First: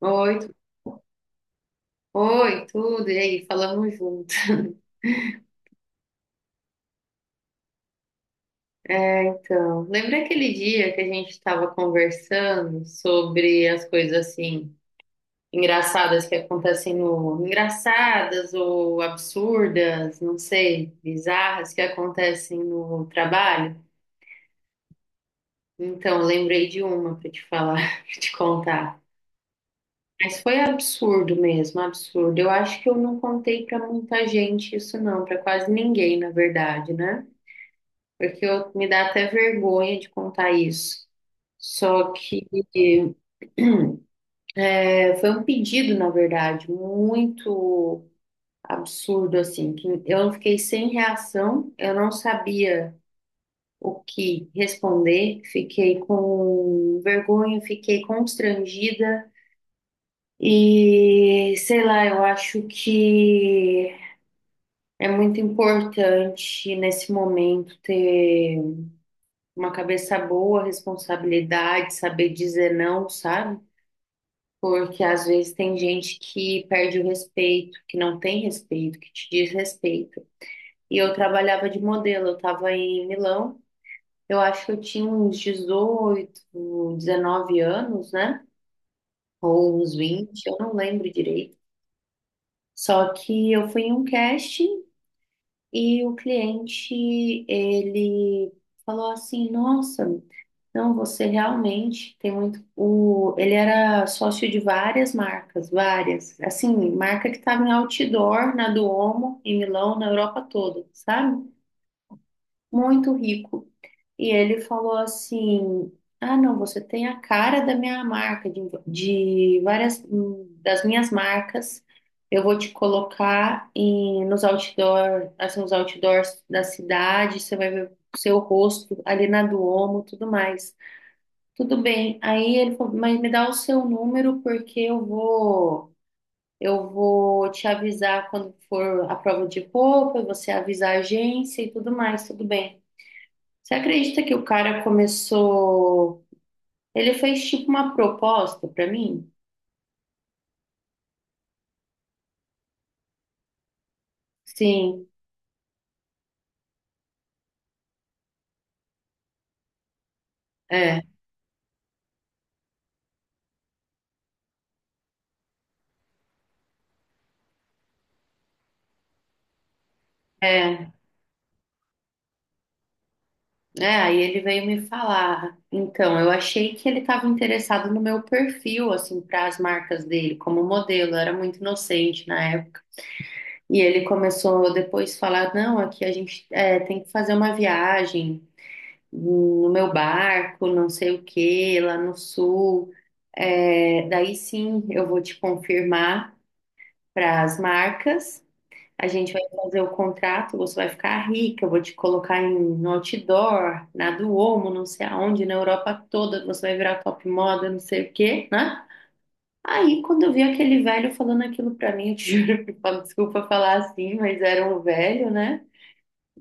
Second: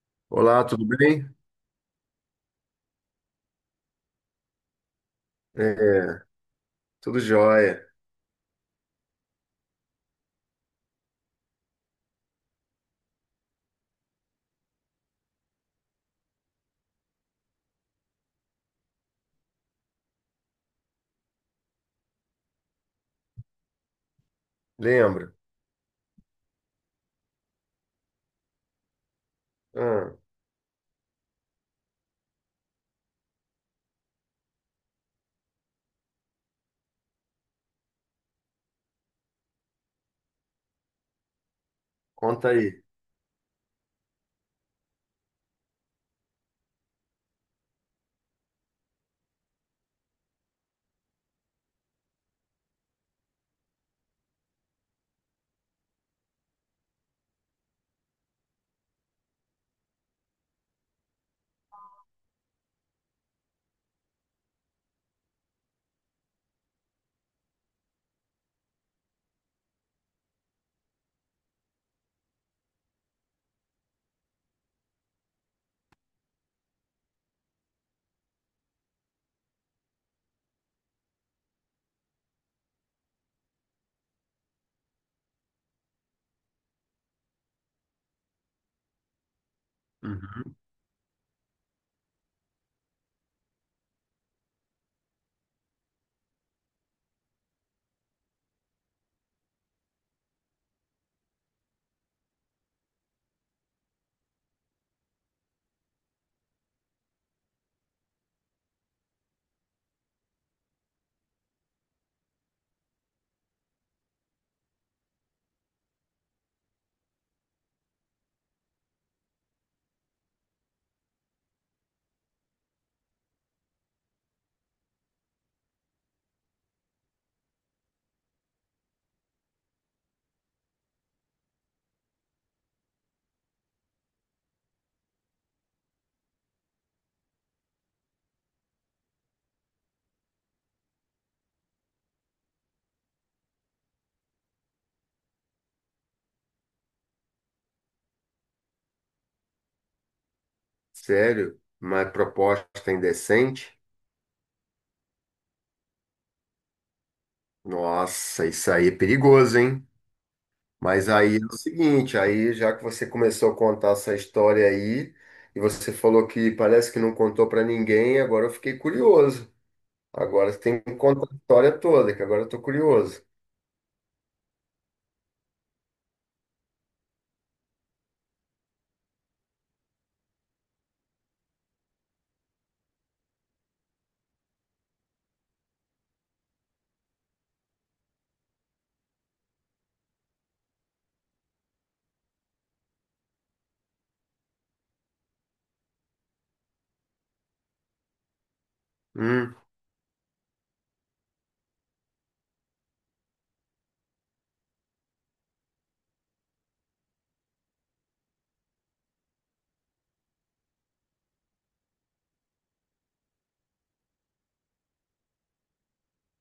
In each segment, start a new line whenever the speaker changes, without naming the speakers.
Oi, tu-
Olá, tudo bem?
oi, tudo, e aí, falamos junto.
É, tudo jóia.
É, então, lembra aquele dia que a gente estava conversando sobre as coisas assim engraçadas que acontecem engraçadas ou absurdas, não sei, bizarras que acontecem no trabalho?
Lembra?
Então, lembrei de uma para te contar.
Ah,
Mas foi absurdo mesmo, absurdo. Eu acho que eu não contei para muita gente isso não, para quase ninguém, na verdade, né? Porque eu, me dá até vergonha de contar isso. Só que
conta aí.
foi um pedido, na verdade, muito absurdo, assim, que eu fiquei sem reação, eu não sabia o que responder, fiquei com vergonha, fiquei constrangida e, sei lá, eu acho que é muito importante nesse momento ter uma cabeça boa, responsabilidade, saber dizer não, sabe? Porque às vezes tem gente que perde o respeito, que não tem respeito, que te desrespeita. E eu trabalhava de modelo, eu estava em Milão, eu acho que eu tinha uns 18 19 anos, né? Ou uns 20,
Uhum.
eu não lembro direito. Só que eu fui em um casting e o cliente, ele falou assim: Nossa, não, você realmente tem muito. Ele era sócio de várias marcas, várias. Assim, marca que estava em outdoor na Duomo, em Milão, na Europa toda, sabe? Muito rico. E ele falou assim: Ah, não, você tem a cara da minha marca, de várias das minhas marcas. Eu vou te colocar nos outdoor, assim, nos outdoors da cidade, você vai ver o seu rosto ali na Duomo, tudo mais. Tudo bem. Aí ele falou, mas me dá o seu número porque eu vou te avisar quando for a prova de roupa, você avisa a agência e tudo mais, tudo bem. Você acredita que o cara começou? Ele fez tipo uma proposta pra mim?
Sério? Uma proposta indecente?
Sim,
Nossa, isso aí é perigoso, hein?
é,
Mas aí é o seguinte, aí já que você começou a contar essa história aí, e você falou que parece que não contou pra ninguém, agora eu fiquei curioso. Agora você tem
é,
que contar a história toda, que agora eu tô curioso.
é. Aí ele veio me falar. Então, eu achei que ele estava interessado no meu perfil, assim, para as marcas dele como modelo. Eu era muito inocente na época. E ele começou depois a falar, não, aqui a gente tem que fazer uma viagem no meu barco, não sei o quê, lá no sul. É, daí sim eu vou te confirmar para as marcas, a gente vai
Hum,
fazer o contrato, você vai ficar rica, eu vou te colocar no outdoor, na Duomo, não sei aonde, na Europa toda, você vai virar top moda, não sei o quê, né? Aí, quando eu vi aquele velho falando aquilo pra mim, eu te juro, desculpa falar assim, mas era um velho, né?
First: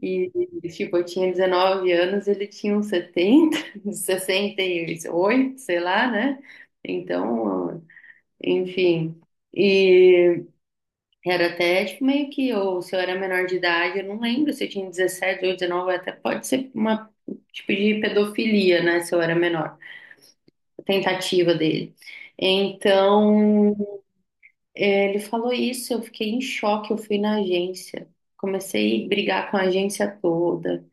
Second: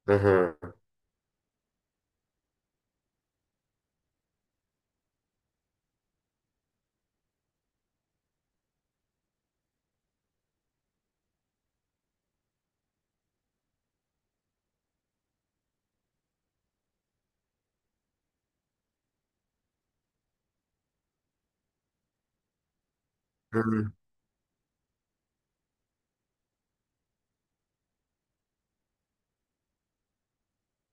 E,
aham,
tipo, eu tinha 19 anos, ele tinha uns 70, 68, sei lá, né? Então, enfim. E era até, tipo, meio que, ou se eu era menor de idade, eu não lembro se eu tinha 17, ou 19, até pode ser uma, tipo, de pedofilia, né? Se eu era menor, a tentativa dele. Então.
hum,
Ele falou isso, eu fiquei em choque, eu fui na agência. Comecei a brigar com a agência toda.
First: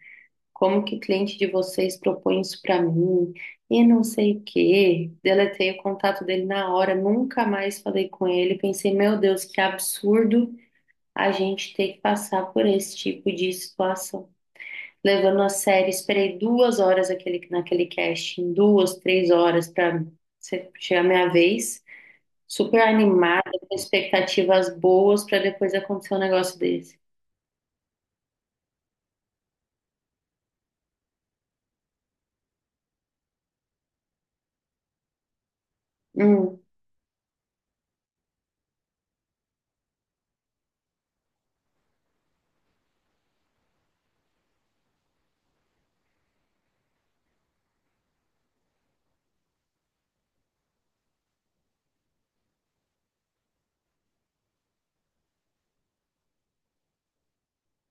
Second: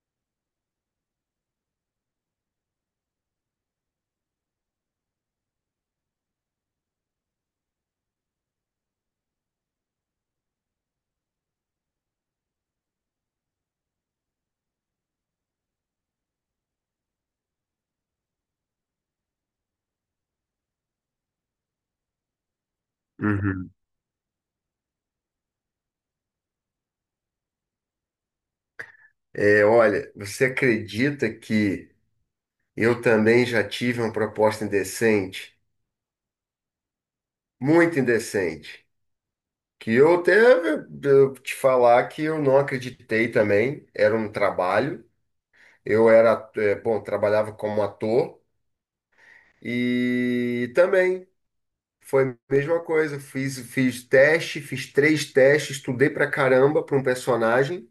Como que o cliente de vocês propõe isso para mim? E não sei o quê. Deletei o contato dele na hora, nunca mais falei com ele. Pensei, meu Deus, que absurdo a gente ter que passar por esse tipo de situação. Levando a sério, esperei 2 horas naquele casting, duas, três horas para chegar a minha vez. Super animada,
uhum.
com expectativas boas para depois acontecer um negócio desse.
É, olha, você acredita que eu também já tive uma proposta indecente,
Hum.
muito indecente, que eu até eu te falar que eu não acreditei também. Era um trabalho. Eu era, bom, trabalhava como ator e também foi a mesma coisa. Fiz teste, fiz três testes, estudei pra caramba para um personagem.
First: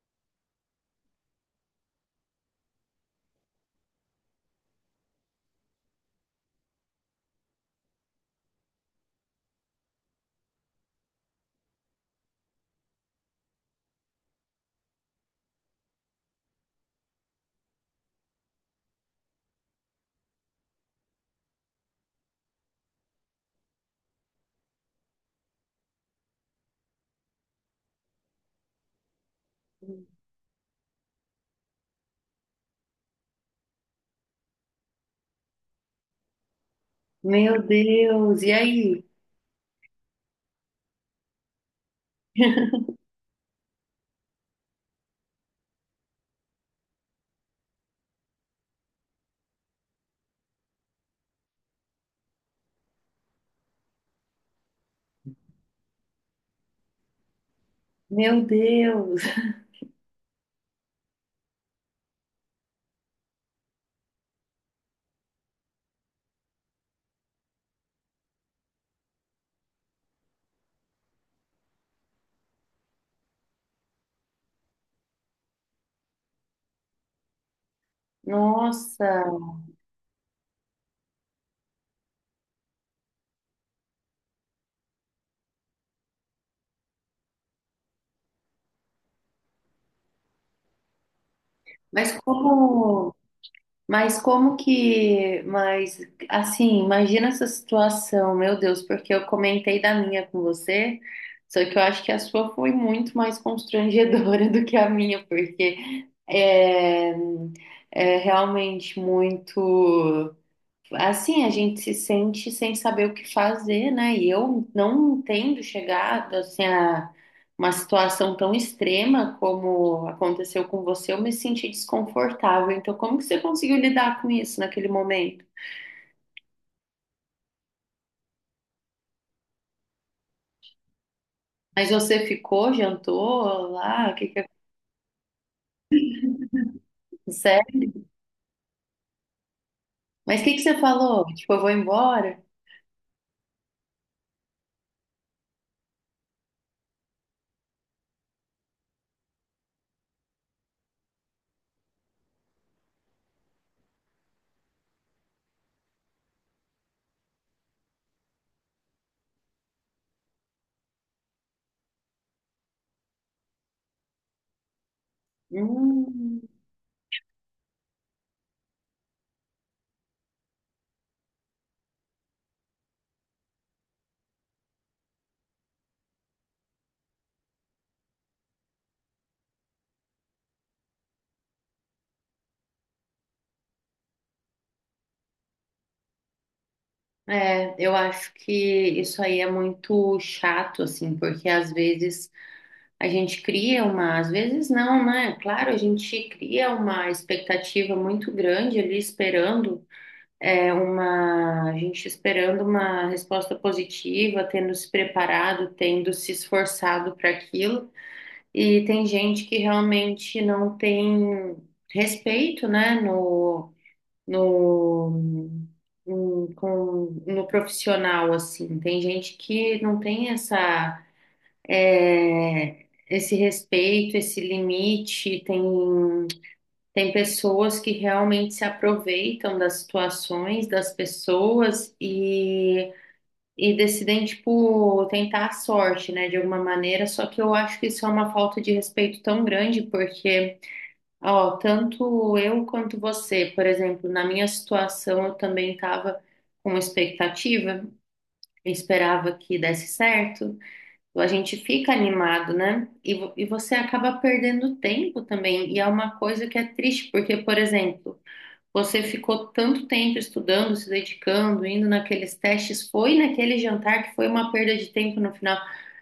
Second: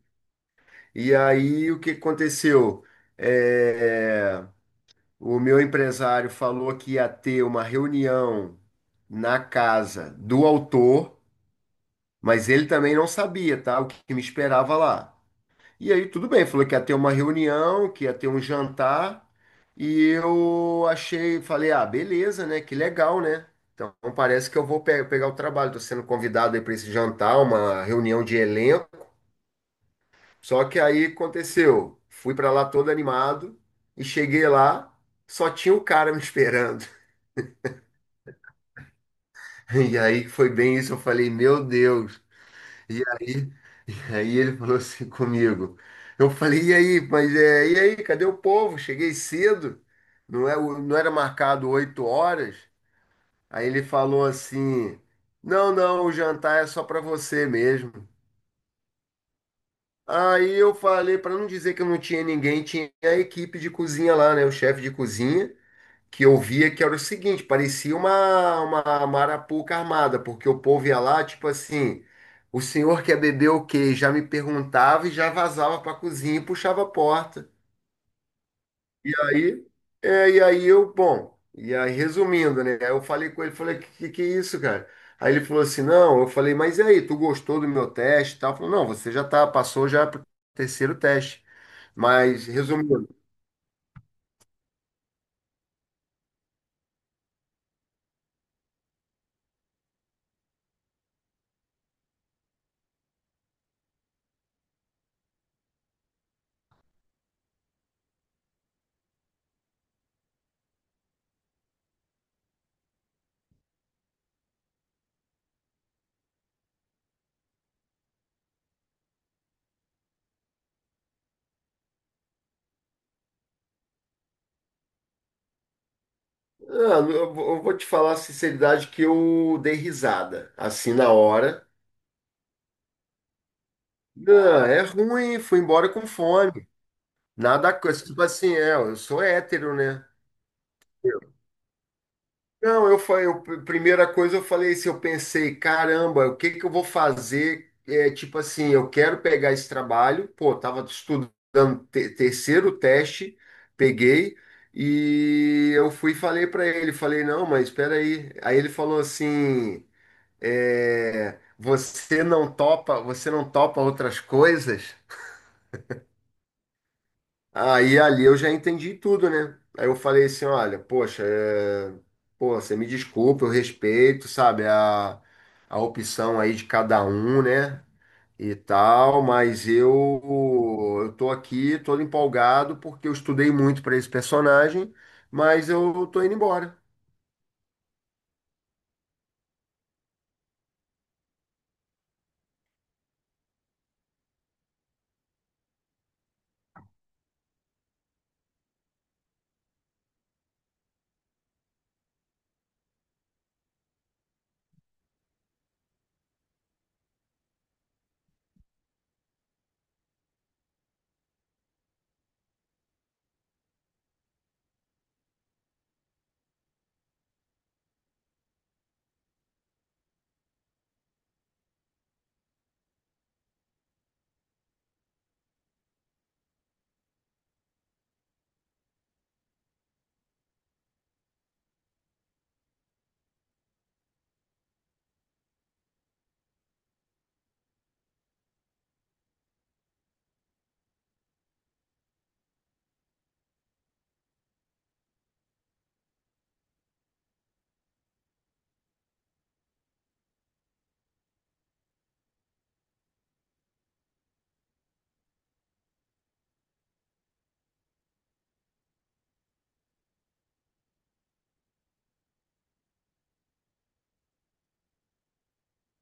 E aí o que aconteceu? É, o meu empresário falou que ia ter uma reunião na casa do autor, mas ele também não sabia, tá? O que que me esperava lá. E aí, tudo bem, falou que ia ter uma reunião, que ia ter um jantar, e eu achei, falei, ah, beleza, né? Que legal, né? Então parece que eu vou pegar o trabalho, tô sendo convidado aí para esse jantar, uma reunião de elenco. Só que aí aconteceu, fui para lá todo animado e cheguei lá, só tinha o cara me esperando.
Meu Deus, e aí?
E aí foi bem isso, eu falei, meu Deus. E aí, ele falou assim comigo. Eu falei, e aí, e aí, cadê o povo? Cheguei cedo, não é, não era marcado 8h. Aí ele falou assim, não, não, o jantar é só para você mesmo.
Meu Deus,
Aí eu falei, para não dizer que eu não tinha ninguém, tinha a equipe de cozinha lá, né? O chefe de cozinha que eu via que era o seguinte, parecia uma marapuca armada, porque o povo ia lá, tipo assim, o senhor quer beber o quê? Já me perguntava e já vazava para a cozinha e puxava a porta.
nossa.
E aí, e aí eu, bom, e aí resumindo, né? Eu falei com ele, falei, que é isso, cara? Aí ele falou assim, não, eu falei, mas e aí, tu gostou do meu teste e tal? Falou, não, você já tá, passou já pro terceiro teste.
Mas
Mas, resumindo,
como, mas assim, imagina essa situação, meu Deus, porque eu comentei da minha com você, só que eu acho que a sua foi muito mais constrangedora do que a minha, porque é realmente muito. Assim, a gente se sente sem saber o que fazer, né? E eu não entendo chegar assim, a uma situação tão extrema como aconteceu com você, eu me senti desconfortável. Então, como que você conseguiu lidar com isso naquele momento?
ah, eu vou te falar a sinceridade que eu dei risada, assim, na hora.
Mas você ficou, jantou lá, o que que
Não, é ruim, fui embora com fome.
aconteceu?
Nada, tipo assim, é, eu sou hétero, né?
Mas o que que você falou? Tipo, eu vou embora?
Não, eu falei, primeira coisa eu falei isso, eu pensei, caramba, o que que eu vou fazer? É, tipo assim, eu quero pegar esse trabalho, pô, tava estudando terceiro teste, peguei e eu fui e falei para ele, falei, não, mas espera aí. Aí ele falou assim, é, você não topa outras coisas,
Hum,
aí ali eu já entendi tudo, né? Aí eu falei assim, olha, poxa, pô, você me desculpa, eu respeito, sabe, a opção aí de cada um, né? E tal, mas eu tô aqui todo empolgado porque eu estudei muito para esse personagem, mas eu tô indo embora.
é, eu acho que isso aí é muito chato, assim, porque às vezes a gente cria uma, às vezes não, né? Claro, a gente cria uma expectativa muito grande ali esperando a gente esperando uma resposta positiva, tendo se preparado, tendo se esforçado para aquilo. E tem gente que realmente não tem respeito, né, no, no profissional, assim. Tem gente que não tem esse respeito, esse limite. Tem pessoas que realmente se aproveitam das situações, das pessoas e decidem, tipo, tentar a sorte, né, de alguma maneira. Só que eu acho que isso é uma falta de respeito tão grande, porque. Ó, tanto eu quanto você, por exemplo, na minha situação, eu também estava com expectativa, eu esperava que desse certo, a gente fica animado, né? E, e você acaba perdendo tempo também. E é uma coisa que é triste, porque, por exemplo, você ficou tanto tempo estudando, se dedicando, indo naqueles testes, foi naquele jantar que foi uma perda de tempo no final.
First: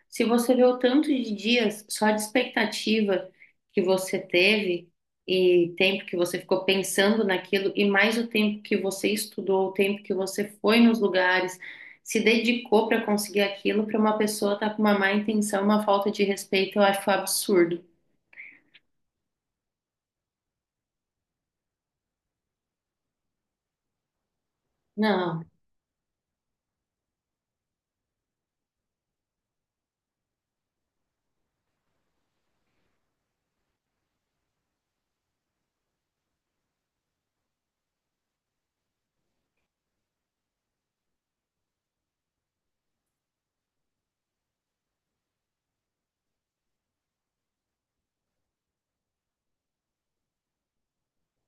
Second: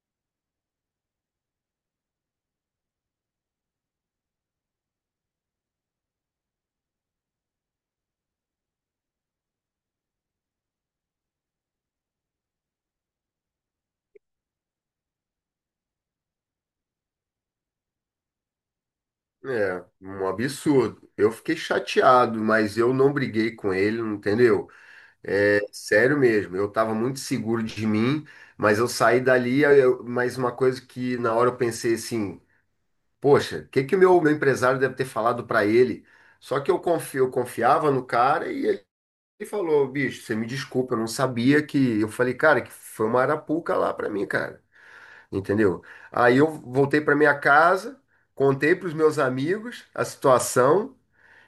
Se você vê o tanto de dias só de expectativa que você teve e tempo que você ficou pensando naquilo e mais o tempo que você estudou, o tempo que você foi nos lugares, se dedicou para conseguir aquilo, para uma pessoa estar com uma má intenção, uma falta de respeito, eu acho absurdo.
É, um absurdo. Eu fiquei chateado, mas eu não briguei com ele, entendeu?
Não,
É sério mesmo, eu estava muito seguro de mim, mas eu saí dali, mas uma coisa que na hora eu pensei assim, poxa, o que que o meu empresário deve ter falado para ele? Só que eu confio, eu confiava no cara e ele falou, bicho, você me desculpa, eu não sabia que... Eu falei, cara, que foi uma arapuca lá para mim, cara, entendeu? Aí eu voltei para minha casa, contei para os meus amigos a situação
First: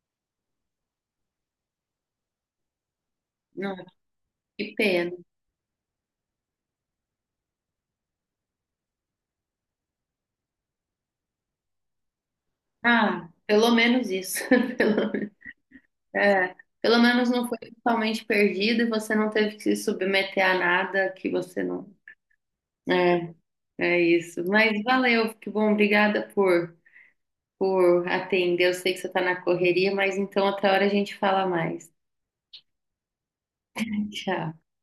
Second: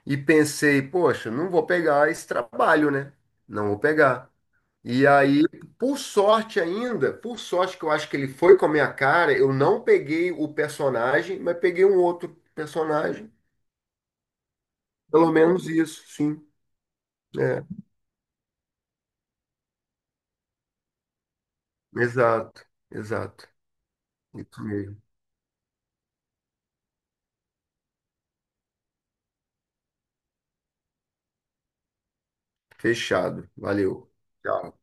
e pensei, poxa, não vou pegar esse trabalho, né? Não
não,
vou pegar.
que
E
pena.
aí, por sorte ainda, por sorte que eu acho que ele foi com a minha cara, eu não peguei o personagem, mas peguei um outro
Ah,
personagem.
pelo menos isso. Pelo
Pelo menos isso, sim.
É, pelo menos não foi
É,
totalmente perdido e você não teve que se submeter a nada que você não.
exato,
É,
exato.
é isso.
Isso
Mas
mesmo.
valeu, que bom, obrigada por atender. Eu sei que você está na correria, mas então outra hora a gente fala mais.
Fechado. Valeu.
Tchau.
Tchau.